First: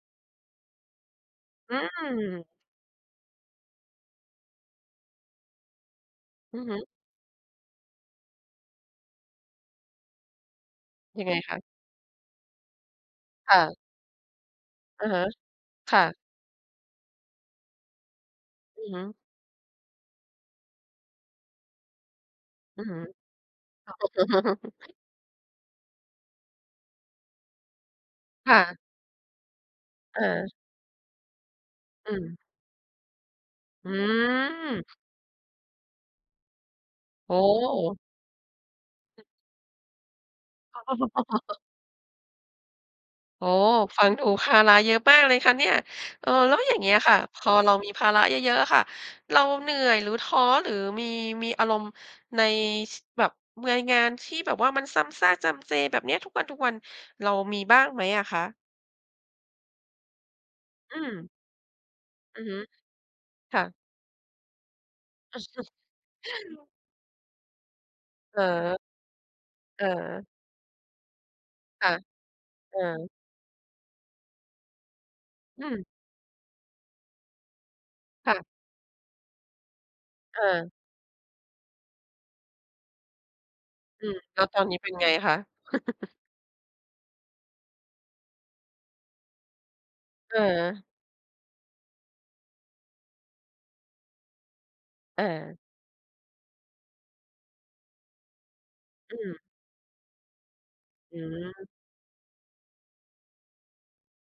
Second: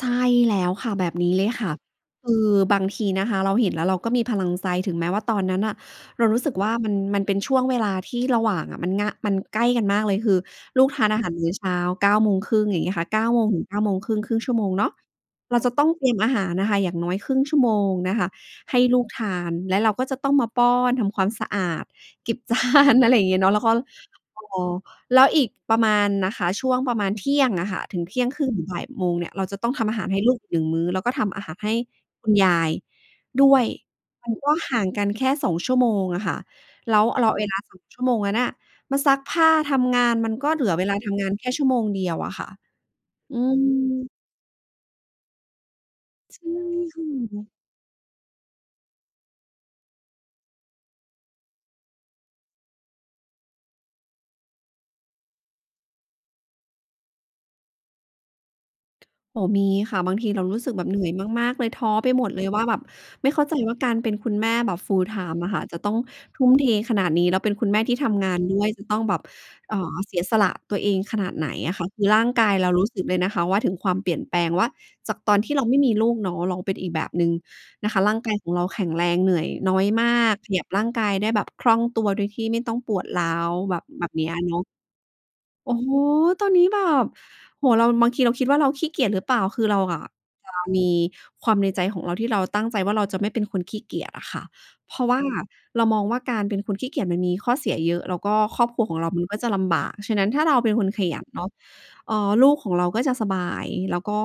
ใช่แล้วค่ะ แบบนี้เลยค่อะ ืคือม บางทีนะคะ เราเห็นแล้วเราก็มีพลังใจ ถึงแม้ว่าตอนนั้นน่ะเรารู้สึอกือว่าฮึ มัน มันเป็นช่วงเวลาที่ระหว่างอะ มัน ง มันใกล้กันมากเลย คือลูกทานอายัหงาไงรมื้คอะ? เช้า 9:30 อย่างเงี้ยค่ะ เก้าโมงค่ถึงเะ ก้าโมงครึ่ง ครึ่งชั่วโมงเนาะ อะฮะ เราจะต้องค่เตรีะ ยมอาหารนะคะ อย่างน้อยครึ่งชั่วโมงนะคะให้อือฮลูึ กทาน แล้วเราก็จะต้องมาป้อน ทำความสะอาด เก็บจาอือฮน ึ อะไรอย่างเงี้ยเนาะ แล้วก็ ล เออ แล้วอีกประมาณนะคะ ช่วงประมาณ 12:00 อะค่ะ ถึง เที่ยงครึ่คง่ถึงะ บ่ายโมง เนี่ย เราจะต้องทำอาหารใหอ้ลูกอีก า 1 มื้อ แล้วก็ทำอาหารให้อืคุณม ยายด้วย มันก็ห่าหือ งกันแค่ 2 ชั่วโมงอะค่ะ แล้ว อ เรโาอ้เวลา สโอง ฮ ชั่วโมงนั้นอะ มาซักอ ผ้า ทำงาน มันก็เหลือเวลาทำงานแค่ชั่วโมงเดียวอะค่ะ อืโอ้โฮ ม ฟังดูภาระเยอะมากเลยค่ะเนี่ย เออ ใช่แล้วอย่างเงี้คยค่ะ พ่ะ อเรามีภาระเยอะ ๆ อะค่ะ เราเหนื่อย หรือท้อ หรือมี มีอารมณ์ ใน ชิ แบบเมือยงานที่แบบว่า มันซ้ำชากจำเจ แบบเนี้ยทุกวัน ๆ เรามีบ้างไหมอะคะ? โอ้โฮ มีค่ะ บางทีเรารู้สึกแบบอเืหนื่อยม มาก ๆ เลย ท้อไปหมดอเลือยฮึ ว่าแบบ ไม่เข้าใจค่ว่ะ าการเป็นคุณแม่แบบ Full-Time อะค่ะ จะต้องทุ่มเทขนาดนี้ แล้วเป็นคุณแม่ที่ทำงาเนด้วย ออ จะต้องแบบ เอ่อ เสีเออ ยสละตัวเองขนาดไหนอะคค่ะ ่ะ คือร่างกายเราเอรู้สึกอ เลยนะคะว่าถึงความเปลี่ยนแปลงว่าจากตอนที่เอรืาไม่ม มีลูกเนาะ เราเป็นอีกแบบหนึ่งนะคะ ร่างคก่ายะ ของเราแข็งแรง เหนื่อยน้อยมาก เขยัออ บร่างกายได้แบบคล่องตัว โดยที่ไม่ต้องปวดร้าว แบบ แอบืบม เนี้ยแอล้ะวเนตาอะ นนี้เป็นไงคะ? โอ้โฮ ตอนนี้แบบ โอ้โฮ เรา บางทีเราคิดว่าเราขี้เกียจหรือเปล่า คือเราอะจะมเออ ีความในใจของเราที่เราตั้งใจว่าเราจะไม่เป็นคนขี้เกียจอะค่ะ เพราะว่าอา เรามองว่าการเป็นคนขี้เกียจมันมีข้อเสียเยอะ แล้วก็ครอบครัวของเราอืมันม ก็จะลำบาก ฉะนั้นถ้าเราเป็นคนขอยันเนาะ ือ เอ่อ ลูกของเราก็จะสบาย แล้วก็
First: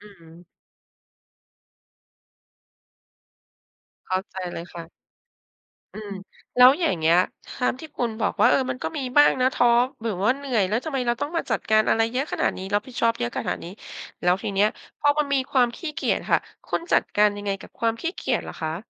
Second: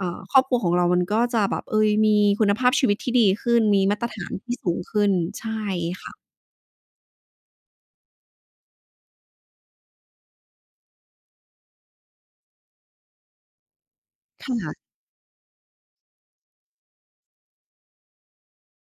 ออ่า ืครอ อบครัวของเรามันก็จะแบบ เอ๊ย มีคุณภาพชีวิตที่ดีขึ้น มีมาตเรข้ฐาาในจที่เลยสูคง่ะ ขึ้น ใช่อืคอ ่ะ แล้วอย่างเงี้ย ตามที่คุณบอกว่า เออ มันก็มีบ้างนะ ท้อ หรือว่าเหนื่อย แล้วทำไมเราต้องมาจัดการอะไรเยอะขนาดนี้ รับผิดชอบเยอะขนาดนี้ แล้วทคีเนี้ย่ะ พอมันมีความขี้เกียจค่ะ คุณจัดการยังไงกับความขี้เกียจเหรอคะ?